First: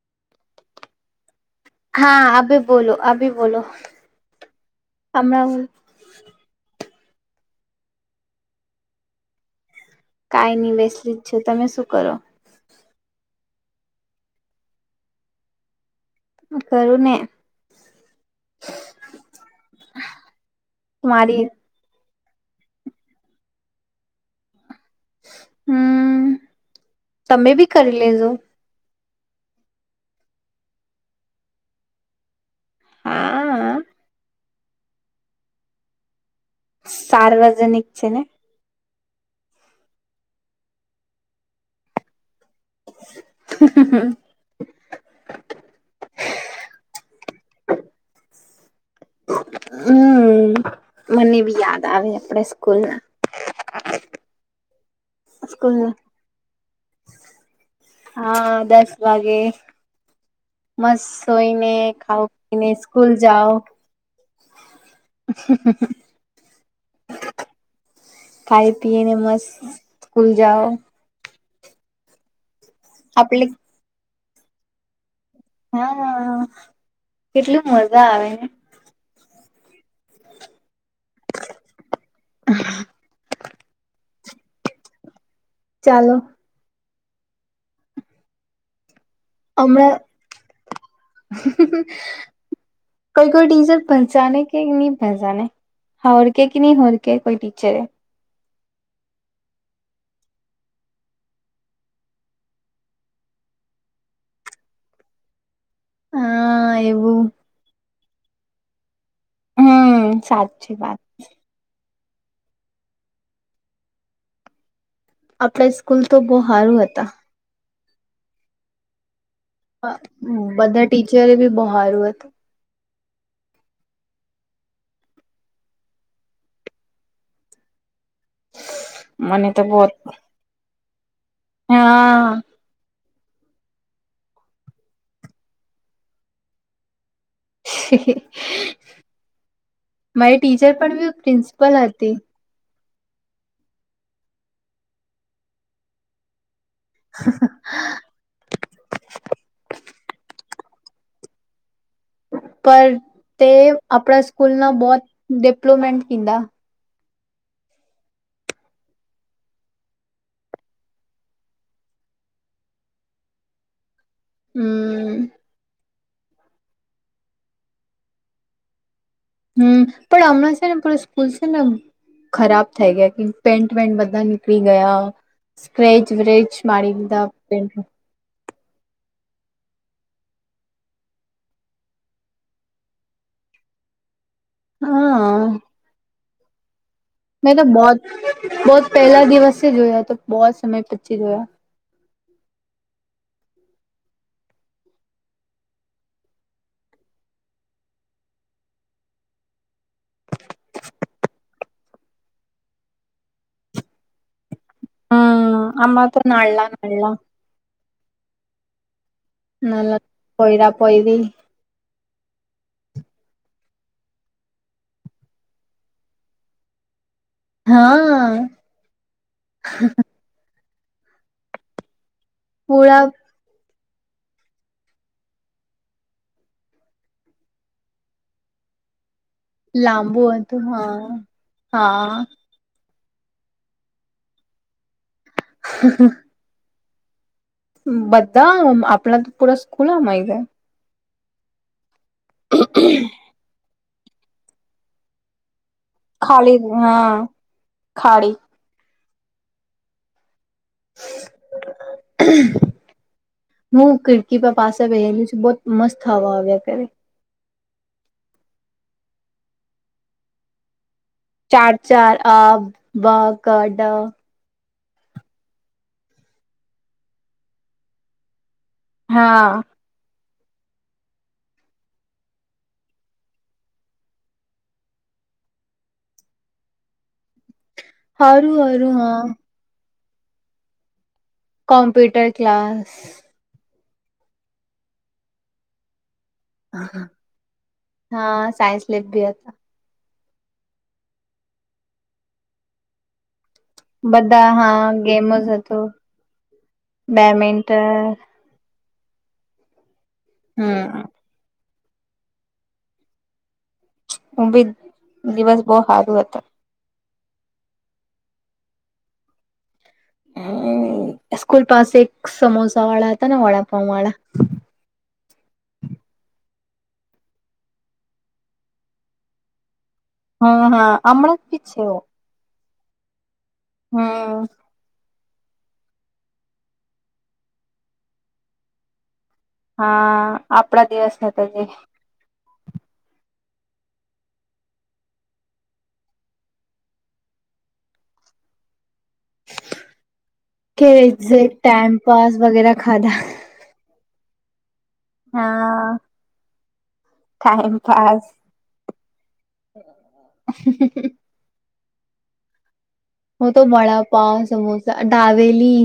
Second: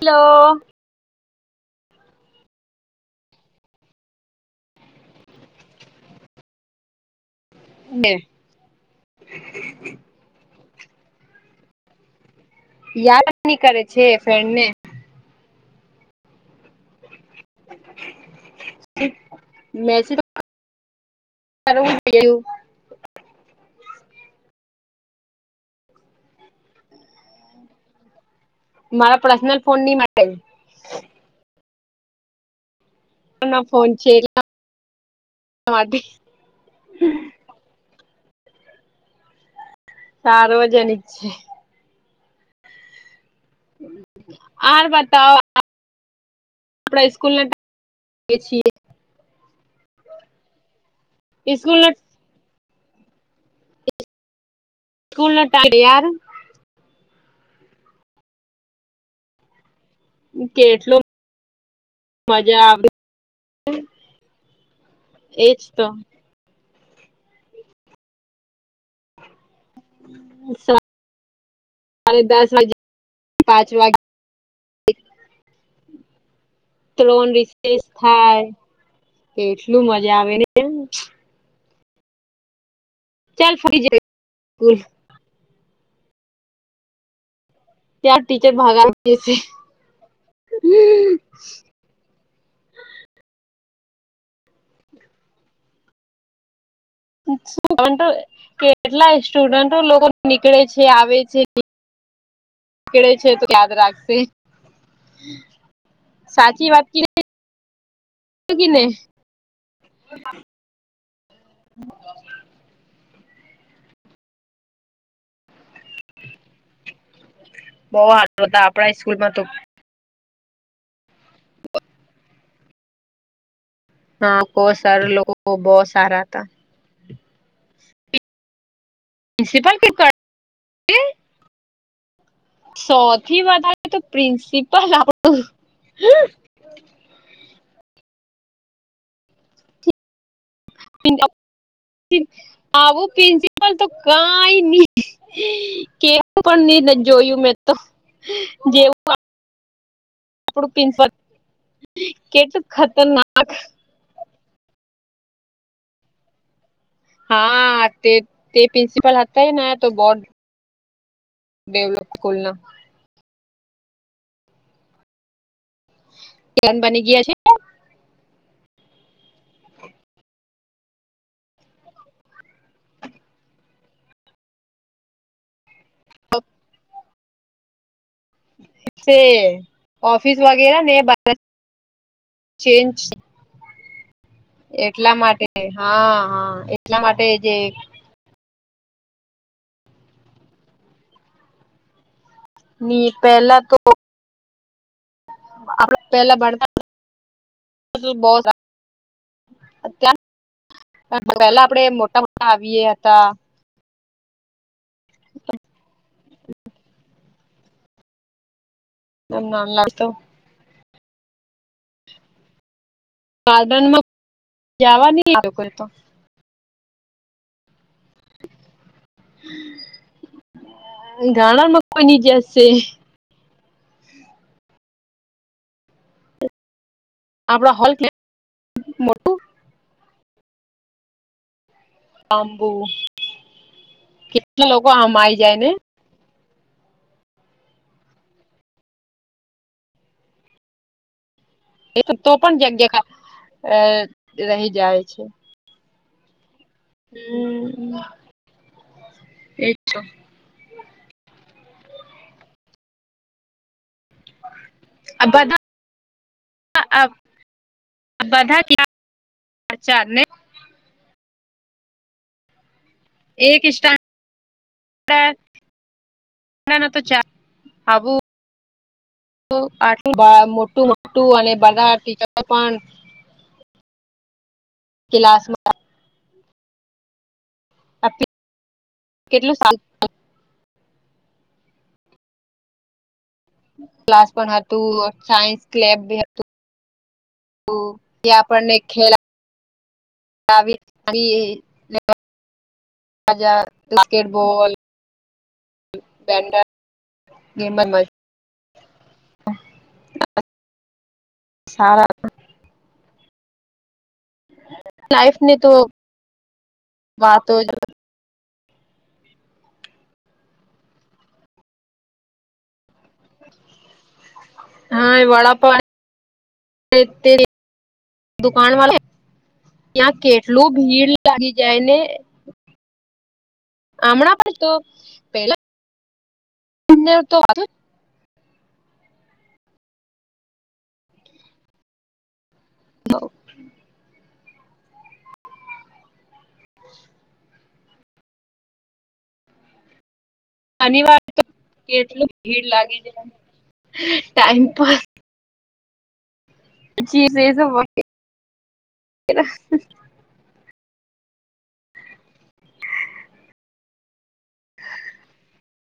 Hello, હા આવી બોલો, અબી બોલો, અમણાં, [unintelligible] હે, [unintelligible] કાઈ નહી બેસલી જ છો, તમે શું કરો? યાદ જ ની કરે છે ફ્રેન્ડ ને, કરું ને, મેસ મારી તારો વિડીયો, હમ તમે બી કરી લેજો. મારા પર્સનલ ફોન નહી માટે, હા, ના ફોન છે [inaudible] માટે, સાર્વજનિક છે ને, સાર્વજનિક છે. હ હ હ, આર બતાવ, આપ સ્કૂલના એ છીએ. હમ મને બી સ્કૂલ યાદ આવે આપડા સ્કૂલ ના, સ્કૂલ ના ટાઈમ યાદ હ, હા દસ વાગે, કેટલો મસ્ત સોઈને ખાાવ પી મજા ને આવે સ્કૂલ જાઓ. હ હ એજ તો હ, ખાઈ પીએ ને મસ્ત, સ્કૂલ જાઓ સા વારે દસ વાગે, આપ લે પાંચ વાગ હા હ, ત્રણ રિસેસ થાય એટલું મજા આવે ને એમ, હ, ચલ ફરી જ સ્કુલ, ચાલો, ત્યાર ટીચર ભાગાવતી હતી. હમણાં હ હ, કોઈ કોઈ ટીઝર પસાને કે ની પંચાને હરકે કે નહીં હોરક કેટલા સ્ટુડન્ટો લોકો નીકળે છે આવે છે, ળે છે તો યાદ રાખશે, સાચી હા વાત કી એવું ગને, હમ સાચી વાત. હ, આપડા સ્કૂલ તો બહુ સારું હતા. બઉ હાર હતા આપણા સ્કૂલમાં તો, બધા ટીચરે બી બહુ હારું હતું. હા કો સર લોકો બહુ સારા હતા. મને તો પ્રિન્સિપલ કે બહુત કર હા, સૌથી વધારે તો પ્રિન્સિપલ આપડું, મારી ટીચર પણ બી પ્રિન્સિપલ હતી. આવું પ્રિન્સિપલ તો કઈ નહી કેવું પણ નહી જોયું મેં તો, જેવું આપડું પીસ પલ હતો. પર તે આપણા સ્કૂલ ના બહુત ડિપ્લોમન્ટ કીધા. હા તે તે પ્રિન્સિપલ હતા એ ને તો બોત ડેવલપ ખલના, હમ, ન બની ગયા છે. હમ પણ હમણાં છે ને પ સ્કૂલ છે ને, ખરાબ થઈ ગયા કે પેન્ટ વેન્ટ બધા નીકળી ગયા. ક્રેજ વ્રજ મળ દા પે, ઠીક ઓફિસ વગેરા ને બ ચેન્જ, એટલા હા માટે ક હા હા એટલા માટે જે મેં તો બહ બહુત પહેલા દિવસે જોયા તો બહુ સમય પછી જોયા. ની પેલા તો, આપડે પેલા ભણતા બો ત્યાં પહેલા આપડે મોટા મોટા આવીએ હતા. હમ અમ્મા તો નલા [unintelligible] લા, એમ ના નાના લ તો પોયરા પોય રી, ગાર્ડનમાં જવા નહી આવ્યો કોઈ તો, હા, ઘાણા મ કોઈ ની જય સ, પુળા, આપડા હોલ ને, લાંબુ હતું હા હા, બાંબુ, કેટલા લોકો આમ આવી જાય ને, હ હ, બધા આપણા તો પૂરા સ્કૂલમાંય જાય. તો પણ જગ્યા ખ અ રહી જાય છે. ખાલી હા હમ ખાળી, એ તો, [unintelligible] મૂક, કે પાસે વેલું છે બહુત બધા મસ્ત હવા આવ્યા કર. બધા ક્યા, ચાલે, ચાર ચાર અ બ ક ડ, ના ના તો ચા આવું, હા. આ મોટું મોટું અને બધા ટીચ પણ, ક્લાસમાં હતા. હારુ હરુ હા, કેટલું શા થી, કોમ્પ્યુટર ક્લાસ, ક્લાસ પણ હતું, સાયન્સ લેબ બી હતું. ત્યાં હા સાયન્સ લેબ ભી હતી, આવી [unintelligible] જા, બધા હા ગેમોસ હતું. બેન્ડર ગેમ બેમિન્ટન હમ્મ. સારા હતા. હું ભી લાઈફ ની દિવસ તો બહ સારું હતા. વાતો [unintelligible] હમ્મ સ્કૂલ પાસે એક સમોસા વાળા હતા ને વડાપાવ વાળા? હા એ વડાપાવ તે તે દુકાન વાલા ત્યાં હા કેટલું હા ભીડ હમણાં જ લાગી બી છે જાય એવો. ને હમણાં હમ્મ પણ તો પેલા [unintelligible] તો હા આપડા દિવસ હતા જે હવ. કે અનિવાર તો એક્ઝેક્ટ કેટલું ટાઈમપાસ ભીડ વગેરે લાગી ખાધા. જાય, ટાઈમપ હા. Time pass. હું તો વડાપાવ, સમોસા, ડાબેલી.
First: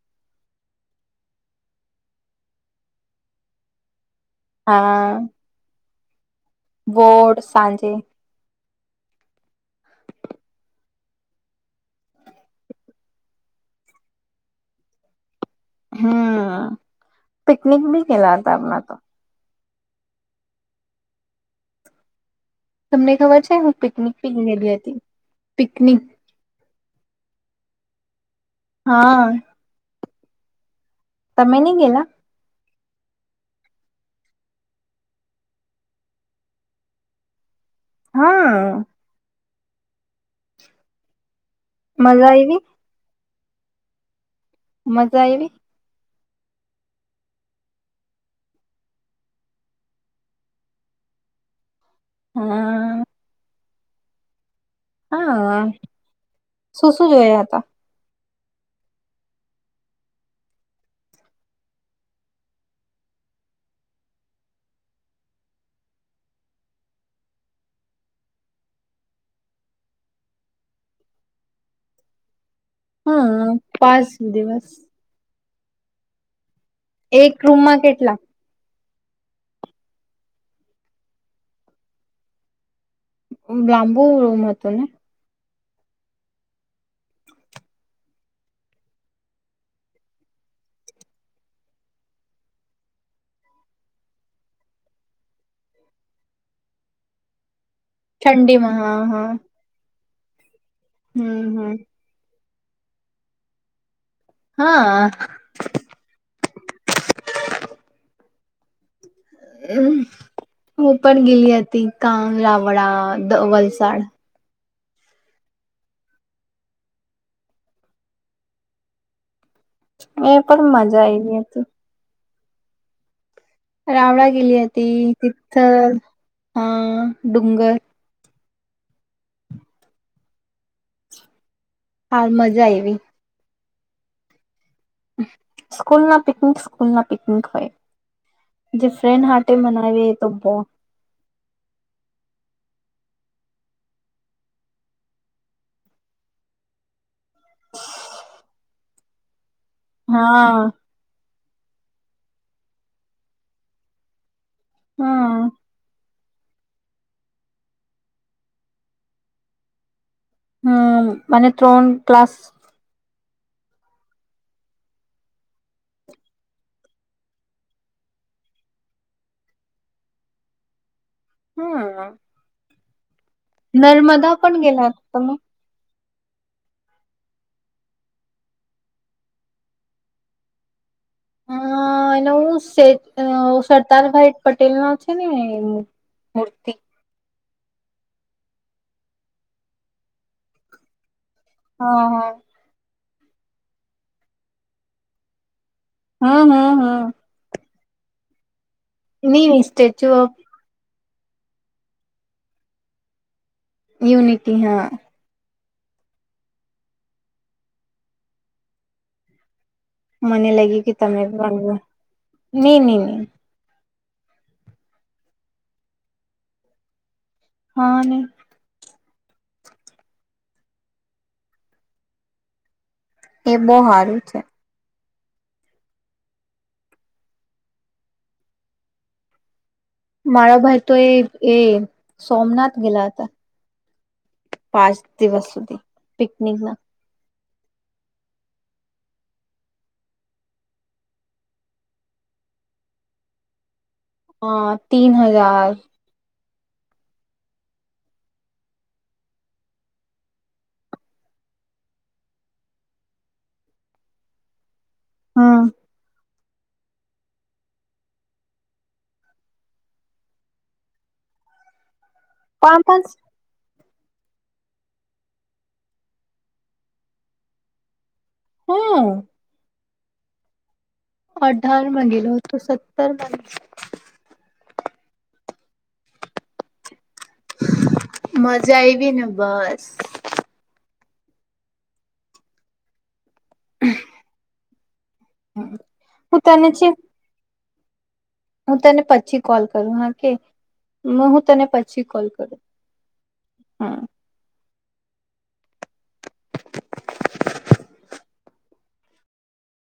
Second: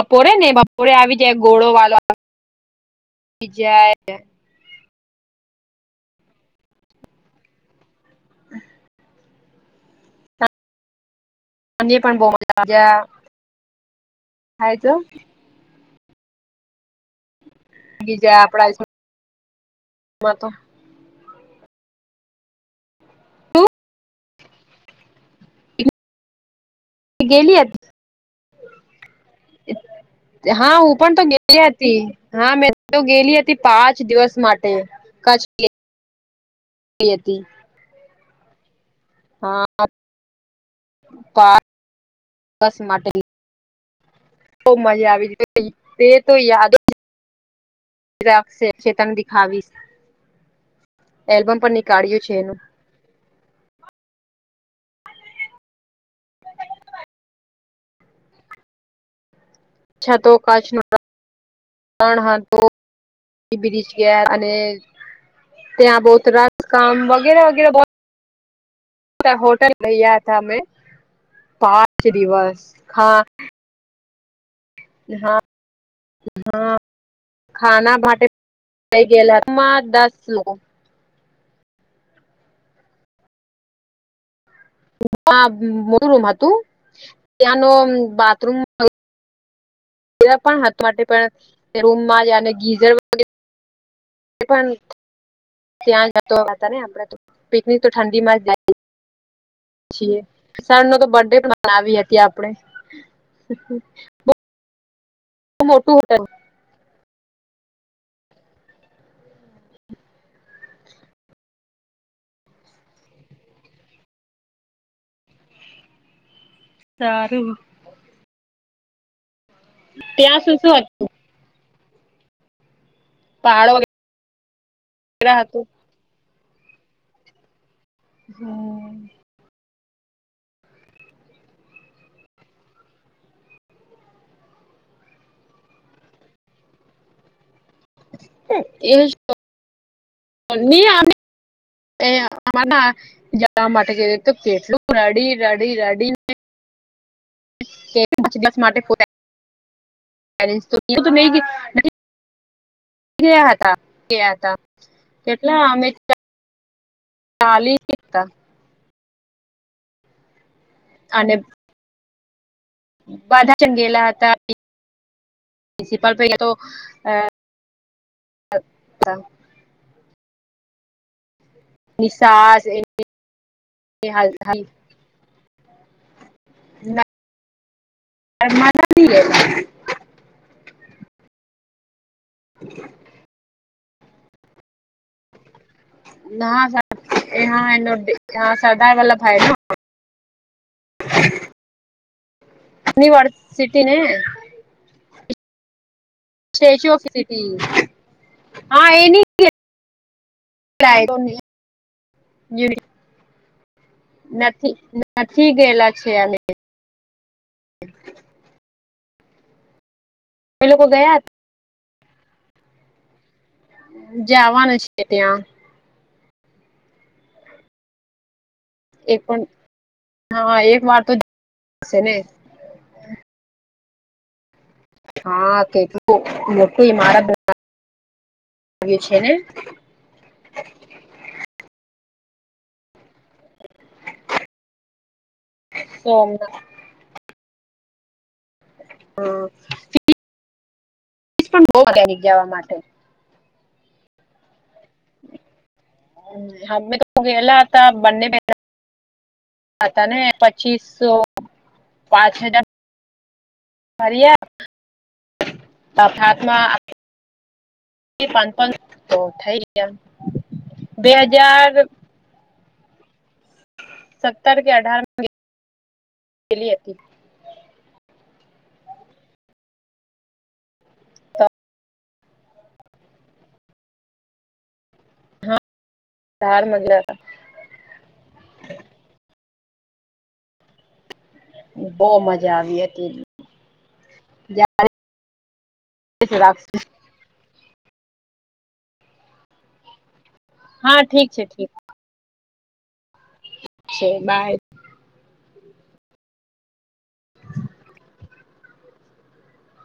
બપોરે ને બપોરે આવી જાય ગોળો વાલો આવી જાય. હા. ગોડ સાંજે. હ. અને પણ બઉ મજા થાય તો હમ્મ. બીજા આપડા જ તો. માતો તમને ખબર છે હું પિકનિક પી ગલી હતી, પિકનિક. ગેલી હતી. હા. હા હું પણ તો તમે ગેલી નઈ હતી. ગેલા હા મેં તો ગેલી હતી પાંચ દિવસ માટે કચ્છ ગેલી હતી. હા. હા પા મલવા આઈવી? બસ માટે બવ મજા આવી ગઈ તે તો યાદજ રાખશે ચેતન દેખાવીશ એલ્બમ પણ નીકળ્યું છે એનું. હા હા, શું શું જોયા હતા? છતો કાચનો ત્રણ હતો, [unintelligible] ગયા અને ત્યા બહુત રાત કામ વગેરે વગેરે બો તા હોટલ લઈ ગયા હતા અમે, પાંચ દિવસ! ખા હા પાંસ દિવસ. હા હા એક રૂમમાં ખાના કેટલા ભાટે થઈ ગયે [unintelligible] લા માં દસ લોકો. લાંબુ રુમ હતું ને? હા બઉ મોટું રૂમ હતું ત્યાં નુ બાથરૂમ હાથ માટે પણ રૂમમાં જ અને ગીઝર અને પણ ત્યાં જ હતો. પિકનિક તો ઠંડીમાં જ [unintelligible] હા હા છીએ, સારું ન તો બર્થડે હમ હમ માનાવીએ [unintelligible] આપણે હા મોટું [unintelligible] હું પણ ગેલી હતી કામ લવડાવ ધ વલસાડ સારું. એ ત્યાં શું પણ શું મજા હતું આઈ ગઈ હતી. [unintelligible] રાવડા ગેલી હતી હતી વગેરે હતું તિથલ હા ડુંગર હમ્મ. હા મજા આયવી. સ્કૂલ ના પિકનિક સ્કૂલ ના પિકનિક હોય. જે એ ફ્રેન્ડ હાટે મનાવીએ એ તો બહું નહી એ [unintelligible] જવા માટે જ તો કેટલો રડી રડી રડી ને [unintelligible] હા [unintelligible] ગયા હતા ગયા હતા હા કેટલા અમે [unintelligible] ચાલી નહિ એકતા. હ મને ત્રણ ક્લાસ બાધા ચ ગેલા હતા [unintelligible] પ્રિન્સિપાલ ભઈએ તો હા નિશાસ એ નર્મદા પણ ગેલા તમે? નર્મદા ની ગેલા. અ એનો હું સે અ સરદારભાઈ પટેલ નો છે ને એનો ના, [unintelligible] સરદાર વલ્લભભાઈ હમ્મ હમ્મ. નિવરસિટી ને હા હા સ્ટેચ્યુ ઓફ હા સિટી. ની ની સ્ટેચ્યુ ઓફ [unintelligible] યુનિટી નથી હા નથી ગયેલા છે અમે [inaudible] મને એ લાગ્યું લોકો કે ગયા તમે ભાગવા ની ની ની જે આવવાના છે ત્યાં. હા ને. એ પણ હા એક વાર તો શે ને તે બો હારું છે. હા કેટલું [unintelligible] મારા [unintelligible] છે ને મારા ભાઈ તો એ એ સોમનાથ ગેલા હતા. પાંચ દિવસ. સુધી પિકનિક સોમનાથ ના હ પણ બો [unintelligible] માટે હ તીન હજાર, હમે તો ગેલા હતા બંને પ, હાતા ને પચીસસો પાંચ હજાર, હમ ભરીયા તાપ માં, પાંચ પાચ તો થઈ ગીયા બે હજાર, પા પાંચ, સત્તર કે અઢાર, કેલી અતી, હ, તો અઢાર માં ગેલો તો સત્તરમાં, ધાર મધ્ય, મજા આયવી ને બસ, બો મજા આવી એતી જ, હું તાને છે, હું તને પછી કોલ કરું હા કે, હા મ ઠીક હું છે તને ઠીક પછી કોલ કરું. હમ છે બાય,